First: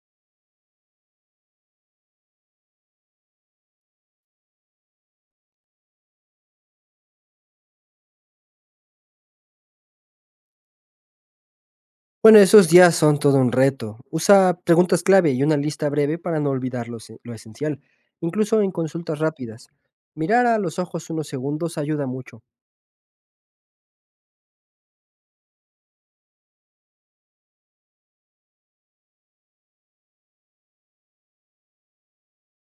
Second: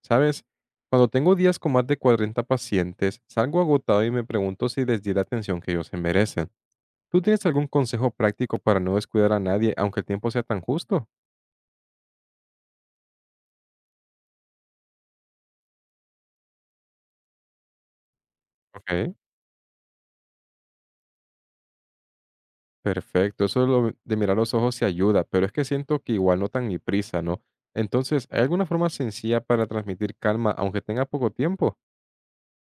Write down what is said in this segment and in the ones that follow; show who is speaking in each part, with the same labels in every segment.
Speaker 1: ¿Sabes? Cuando tengo días con más de 40 pacientes, salgo agotado y me pregunto si les di la atención que ellos se merecen. ¿Tú tienes algún consejo práctico para no descuidar a nadie aunque el tiempo sea tan justo?
Speaker 2: Bueno, esos días son todo un reto. Usa preguntas clave y una lista breve para no olvidar lo esencial, incluso en
Speaker 1: Ok,
Speaker 2: consultas rápidas. Mirar a los ojos unos segundos ayuda mucho.
Speaker 1: perfecto. Eso lo de mirar los ojos se ayuda, pero es que siento que igual no tan ni prisa, ¿no? Entonces, ¿hay alguna forma sencilla para transmitir calma aunque tenga poco tiempo?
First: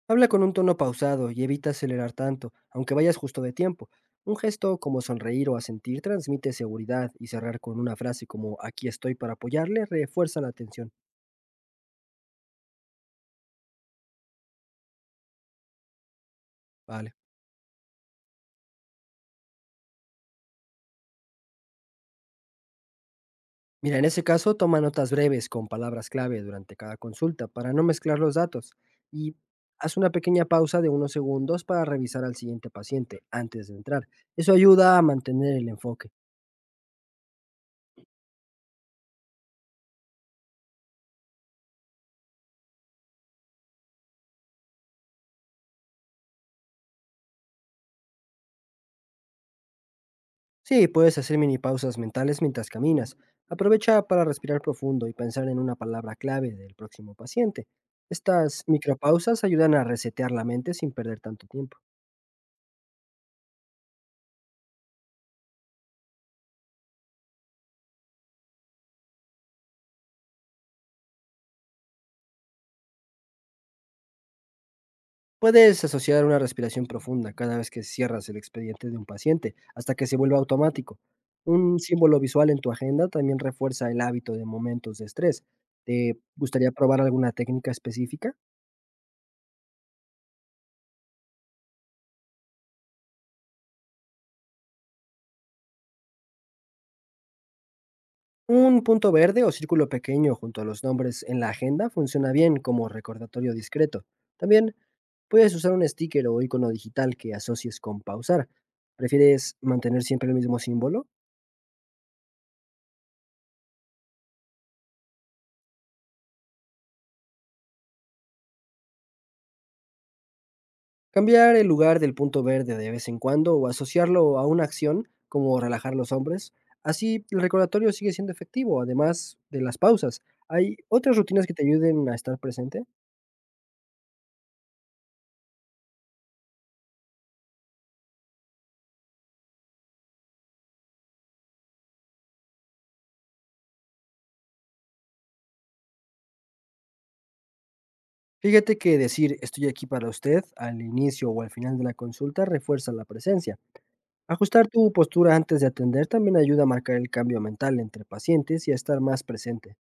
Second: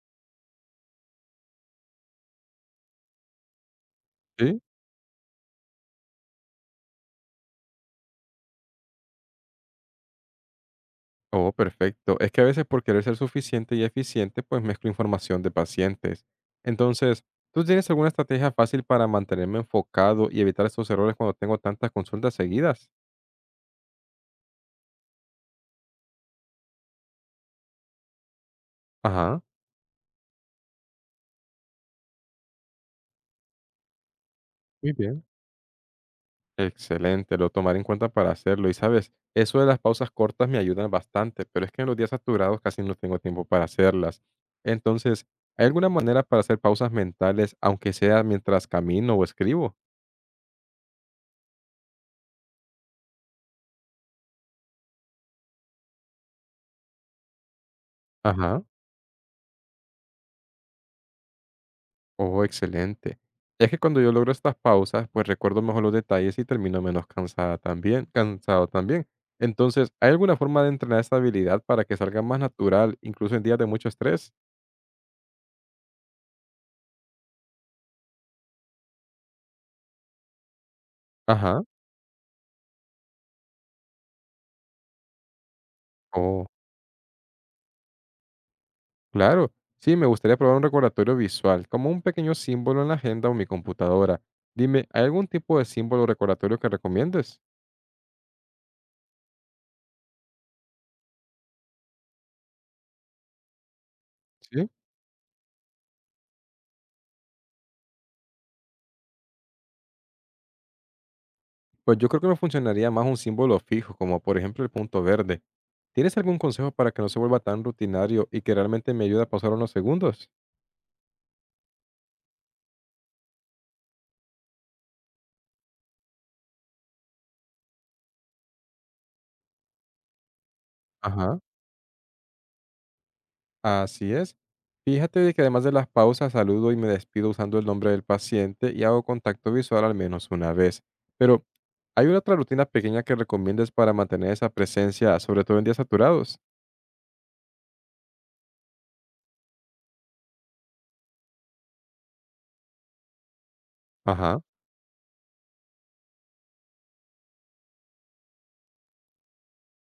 Speaker 2: Habla con un tono pausado y evita acelerar tanto, aunque vayas justo de tiempo. Un
Speaker 1: Sí.
Speaker 2: gesto como sonreír o asentir transmite seguridad y cerrar con una frase como aquí estoy para apoyarle refuerza la atención.
Speaker 1: Oh, perfecto. Es que a veces por querer ser suficiente y eficiente, pues mezclo información de pacientes.
Speaker 2: Vale.
Speaker 1: Entonces, ¿tú tienes alguna estrategia fácil para mantenerme enfocado y evitar estos errores cuando tengo tantas consultas seguidas?
Speaker 2: Mira, en ese caso, toma notas breves con palabras clave durante cada consulta para no mezclar los datos y
Speaker 1: Ajá,
Speaker 2: haz una pequeña pausa de unos segundos para revisar al siguiente paciente antes de entrar. Eso
Speaker 1: muy
Speaker 2: ayuda a
Speaker 1: bien.
Speaker 2: mantener el enfoque.
Speaker 1: Excelente, lo tomaré en cuenta para hacerlo. Y sabes, eso de las pausas cortas me ayudan bastante, pero es que en los días saturados casi no tengo tiempo para hacerlas. Entonces, ¿hay alguna manera para hacer pausas mentales, aunque sea mientras camino o escribo?
Speaker 2: Sí, puedes hacer mini pausas mentales mientras caminas. Aprovecha para respirar profundo y pensar en una palabra clave del próximo paciente.
Speaker 1: Ajá.
Speaker 2: Estas micropausas ayudan a resetear la mente sin perder tanto tiempo.
Speaker 1: Oh, excelente. Es que cuando yo logro estas pausas, pues recuerdo mejor los detalles y termino menos cansada también, cansado también. Entonces, ¿hay alguna forma de entrenar esta habilidad para que salga más natural, incluso en días de mucho estrés?
Speaker 2: Puedes asociar una respiración profunda cada vez que cierras el expediente de un paciente, hasta que se vuelva automático.
Speaker 1: Ajá.
Speaker 2: Un símbolo visual en tu agenda también refuerza el hábito de momentos de estrés. ¿Te
Speaker 1: Oh,
Speaker 2: gustaría probar alguna técnica específica?
Speaker 1: claro. Sí, me gustaría probar un recordatorio visual, como un pequeño símbolo en la agenda o mi computadora. Dime, ¿hay algún tipo de símbolo o recordatorio que recomiendes?
Speaker 2: Un punto verde o círculo pequeño junto a los nombres en la agenda funciona bien como recordatorio discreto.
Speaker 1: Sí.
Speaker 2: También puedes usar un sticker o icono digital que asocies con pausar. ¿Prefieres mantener siempre el mismo símbolo?
Speaker 1: Pues yo creo que me funcionaría más un símbolo fijo, como por ejemplo el punto verde. ¿Tienes algún consejo para que no se vuelva tan rutinario y que realmente me ayude a pasar unos segundos?
Speaker 2: Cambiar el lugar del punto verde de vez en cuando o asociarlo a una acción como relajar los hombres. Así el recordatorio sigue siendo efectivo, además de las pausas. ¿Hay otras
Speaker 1: Ajá,
Speaker 2: rutinas que te ayuden a estar presente?
Speaker 1: así es. Fíjate de que además de las pausas saludo y me despido usando el nombre del paciente y hago contacto visual al menos una vez. Pero, ¿hay una otra rutina pequeña que recomiendes para mantener esa presencia, sobre todo en días saturados?
Speaker 2: Fíjate que decir estoy aquí para usted al inicio o al final de la consulta refuerza la presencia.
Speaker 1: Ajá.
Speaker 2: Ajustar tu postura antes de atender también ayuda a marcar el cambio mental entre pacientes y a estar más presente.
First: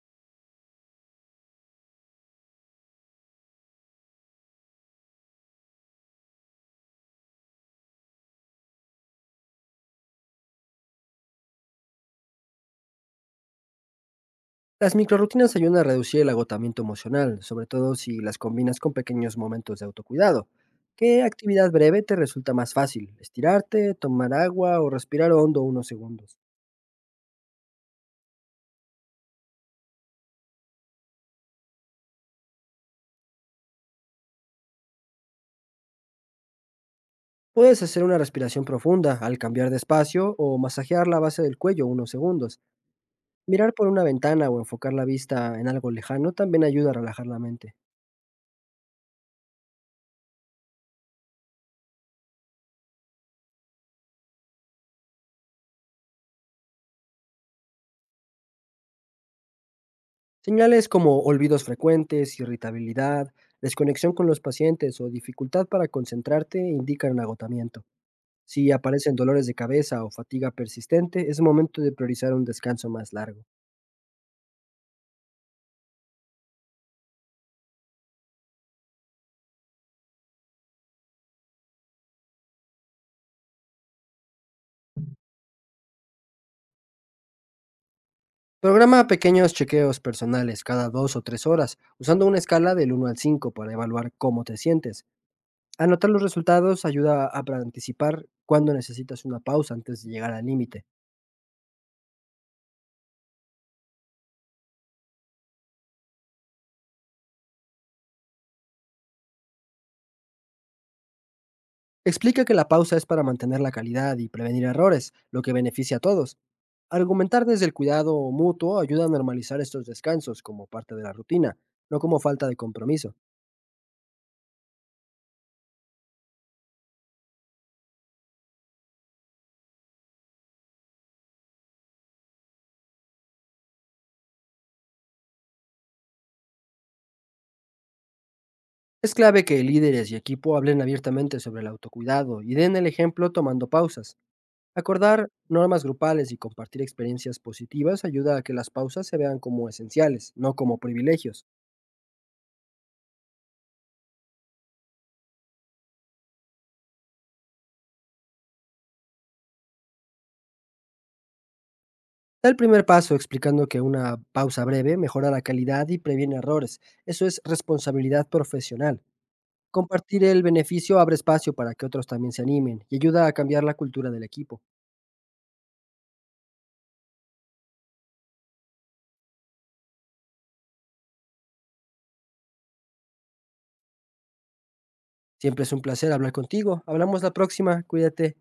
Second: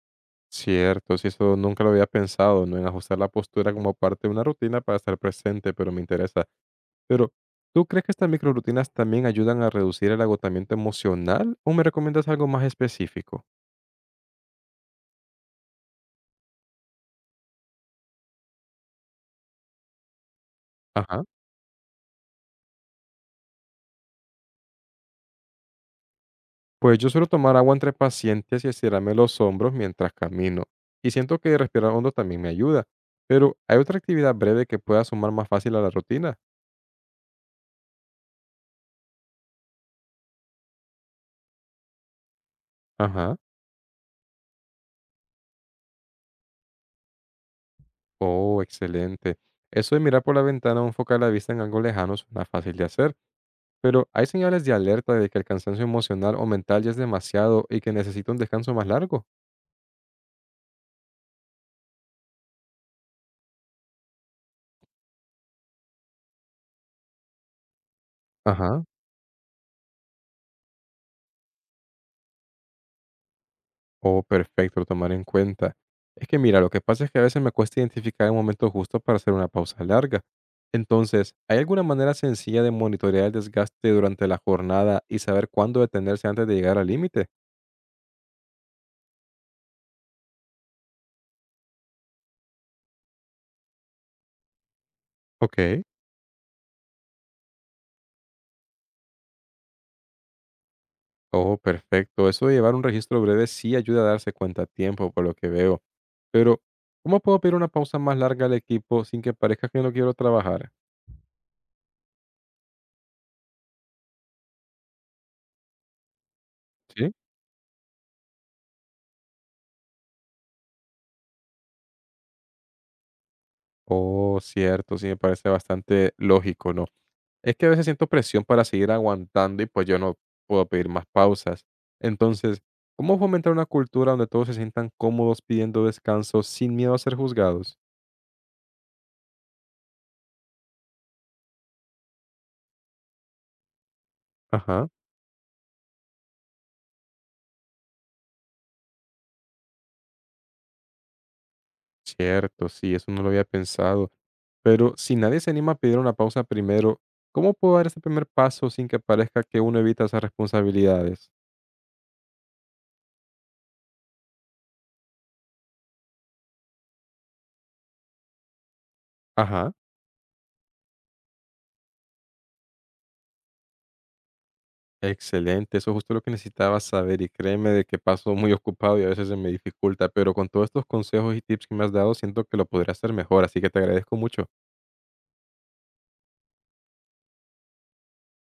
Speaker 1: Cierto, si eso nunca lo había pensado, ¿no? En ajustar la postura como parte de una rutina para estar presente, pero me interesa. Pero, ¿tú crees que estas microrutinas también ayudan a reducir el agotamiento emocional o me recomiendas algo más específico?
Speaker 2: Las microrutinas ayudan a reducir el agotamiento emocional, sobre todo si las combinas con pequeños momentos de autocuidado.
Speaker 1: Ajá.
Speaker 2: ¿Qué actividad breve te resulta más fácil? ¿Estirarte, tomar agua o respirar hondo unos segundos?
Speaker 1: Pues yo suelo tomar agua entre pacientes y estirarme los hombros mientras camino. Y siento que respirar hondo también me ayuda. Pero, ¿hay otra actividad breve que pueda sumar más fácil a la rutina?
Speaker 2: Puedes hacer una respiración profunda al cambiar de espacio o masajear la base del cuello unos segundos.
Speaker 1: Ajá.
Speaker 2: Mirar por una ventana o enfocar la vista en algo lejano también ayuda a relajar la mente.
Speaker 1: Oh, excelente. Eso de mirar por la ventana o enfocar la vista en algo lejano suena fácil de hacer, pero hay señales de alerta de que el cansancio emocional o mental ya es demasiado y que necesito un descanso más largo.
Speaker 2: Señales como olvidos frecuentes, irritabilidad, desconexión con los pacientes o dificultad para concentrarte indican agotamiento. Si
Speaker 1: Ajá.
Speaker 2: aparecen dolores de cabeza o fatiga persistente, es momento de priorizar un descanso más largo.
Speaker 1: Oh, perfecto, lo tomaré en cuenta. Es que mira, lo que pasa es que a veces me cuesta identificar el momento justo para hacer una pausa larga. Entonces, ¿hay alguna manera sencilla de monitorear el desgaste durante la jornada y saber cuándo detenerse antes de llegar al límite?
Speaker 2: Programa pequeños chequeos personales cada 2 o 3 horas, usando una escala del 1 al 5 para evaluar cómo te sientes.
Speaker 1: Ok.
Speaker 2: Anotar los resultados ayuda a para anticipar cuándo necesitas una pausa antes de llegar al límite.
Speaker 1: Oh, perfecto. Eso de llevar un registro breve sí ayuda a darse cuenta a tiempo, por lo que veo. Pero, ¿cómo puedo pedir una pausa más larga al equipo sin que parezca que no quiero trabajar?
Speaker 2: Explica que la pausa es para mantener la calidad y prevenir errores, lo que beneficia a todos.
Speaker 1: Sí.
Speaker 2: Argumentar desde el cuidado mutuo ayuda a normalizar estos descansos como parte de la rutina, no como falta de compromiso.
Speaker 1: Oh, cierto, sí me parece bastante lógico, ¿no? Es que a veces siento presión para seguir aguantando y pues yo no puedo pedir más pausas. Entonces, ¿cómo fomentar una cultura donde todos se sientan cómodos pidiendo descanso sin miedo a ser juzgados?
Speaker 2: Es clave que líderes y equipo hablen abiertamente sobre el autocuidado y den el ejemplo tomando pausas.
Speaker 1: Ajá,
Speaker 2: Acordar normas grupales y compartir experiencias positivas ayuda a que las pausas se vean como esenciales, no como privilegios.
Speaker 1: cierto, sí, eso no lo había pensado. Pero si nadie se anima a pedir una pausa primero, ¿cómo puedo dar ese primer paso sin que parezca que uno evita esas responsabilidades?
Speaker 2: Da el primer paso explicando que una pausa breve mejora la calidad y previene errores. Eso es responsabilidad profesional.
Speaker 1: Ajá.
Speaker 2: Compartir el beneficio abre espacio para que otros también se animen y ayuda a cambiar la cultura del equipo.
Speaker 1: Excelente, eso es justo lo que necesitaba saber y créeme de que paso muy ocupado y a veces se me dificulta, pero con todos estos consejos y tips que me has dado siento que lo podré hacer mejor, así que te agradezco mucho.
Speaker 2: Siempre es un placer hablar contigo. Hablamos la próxima. Cuídate.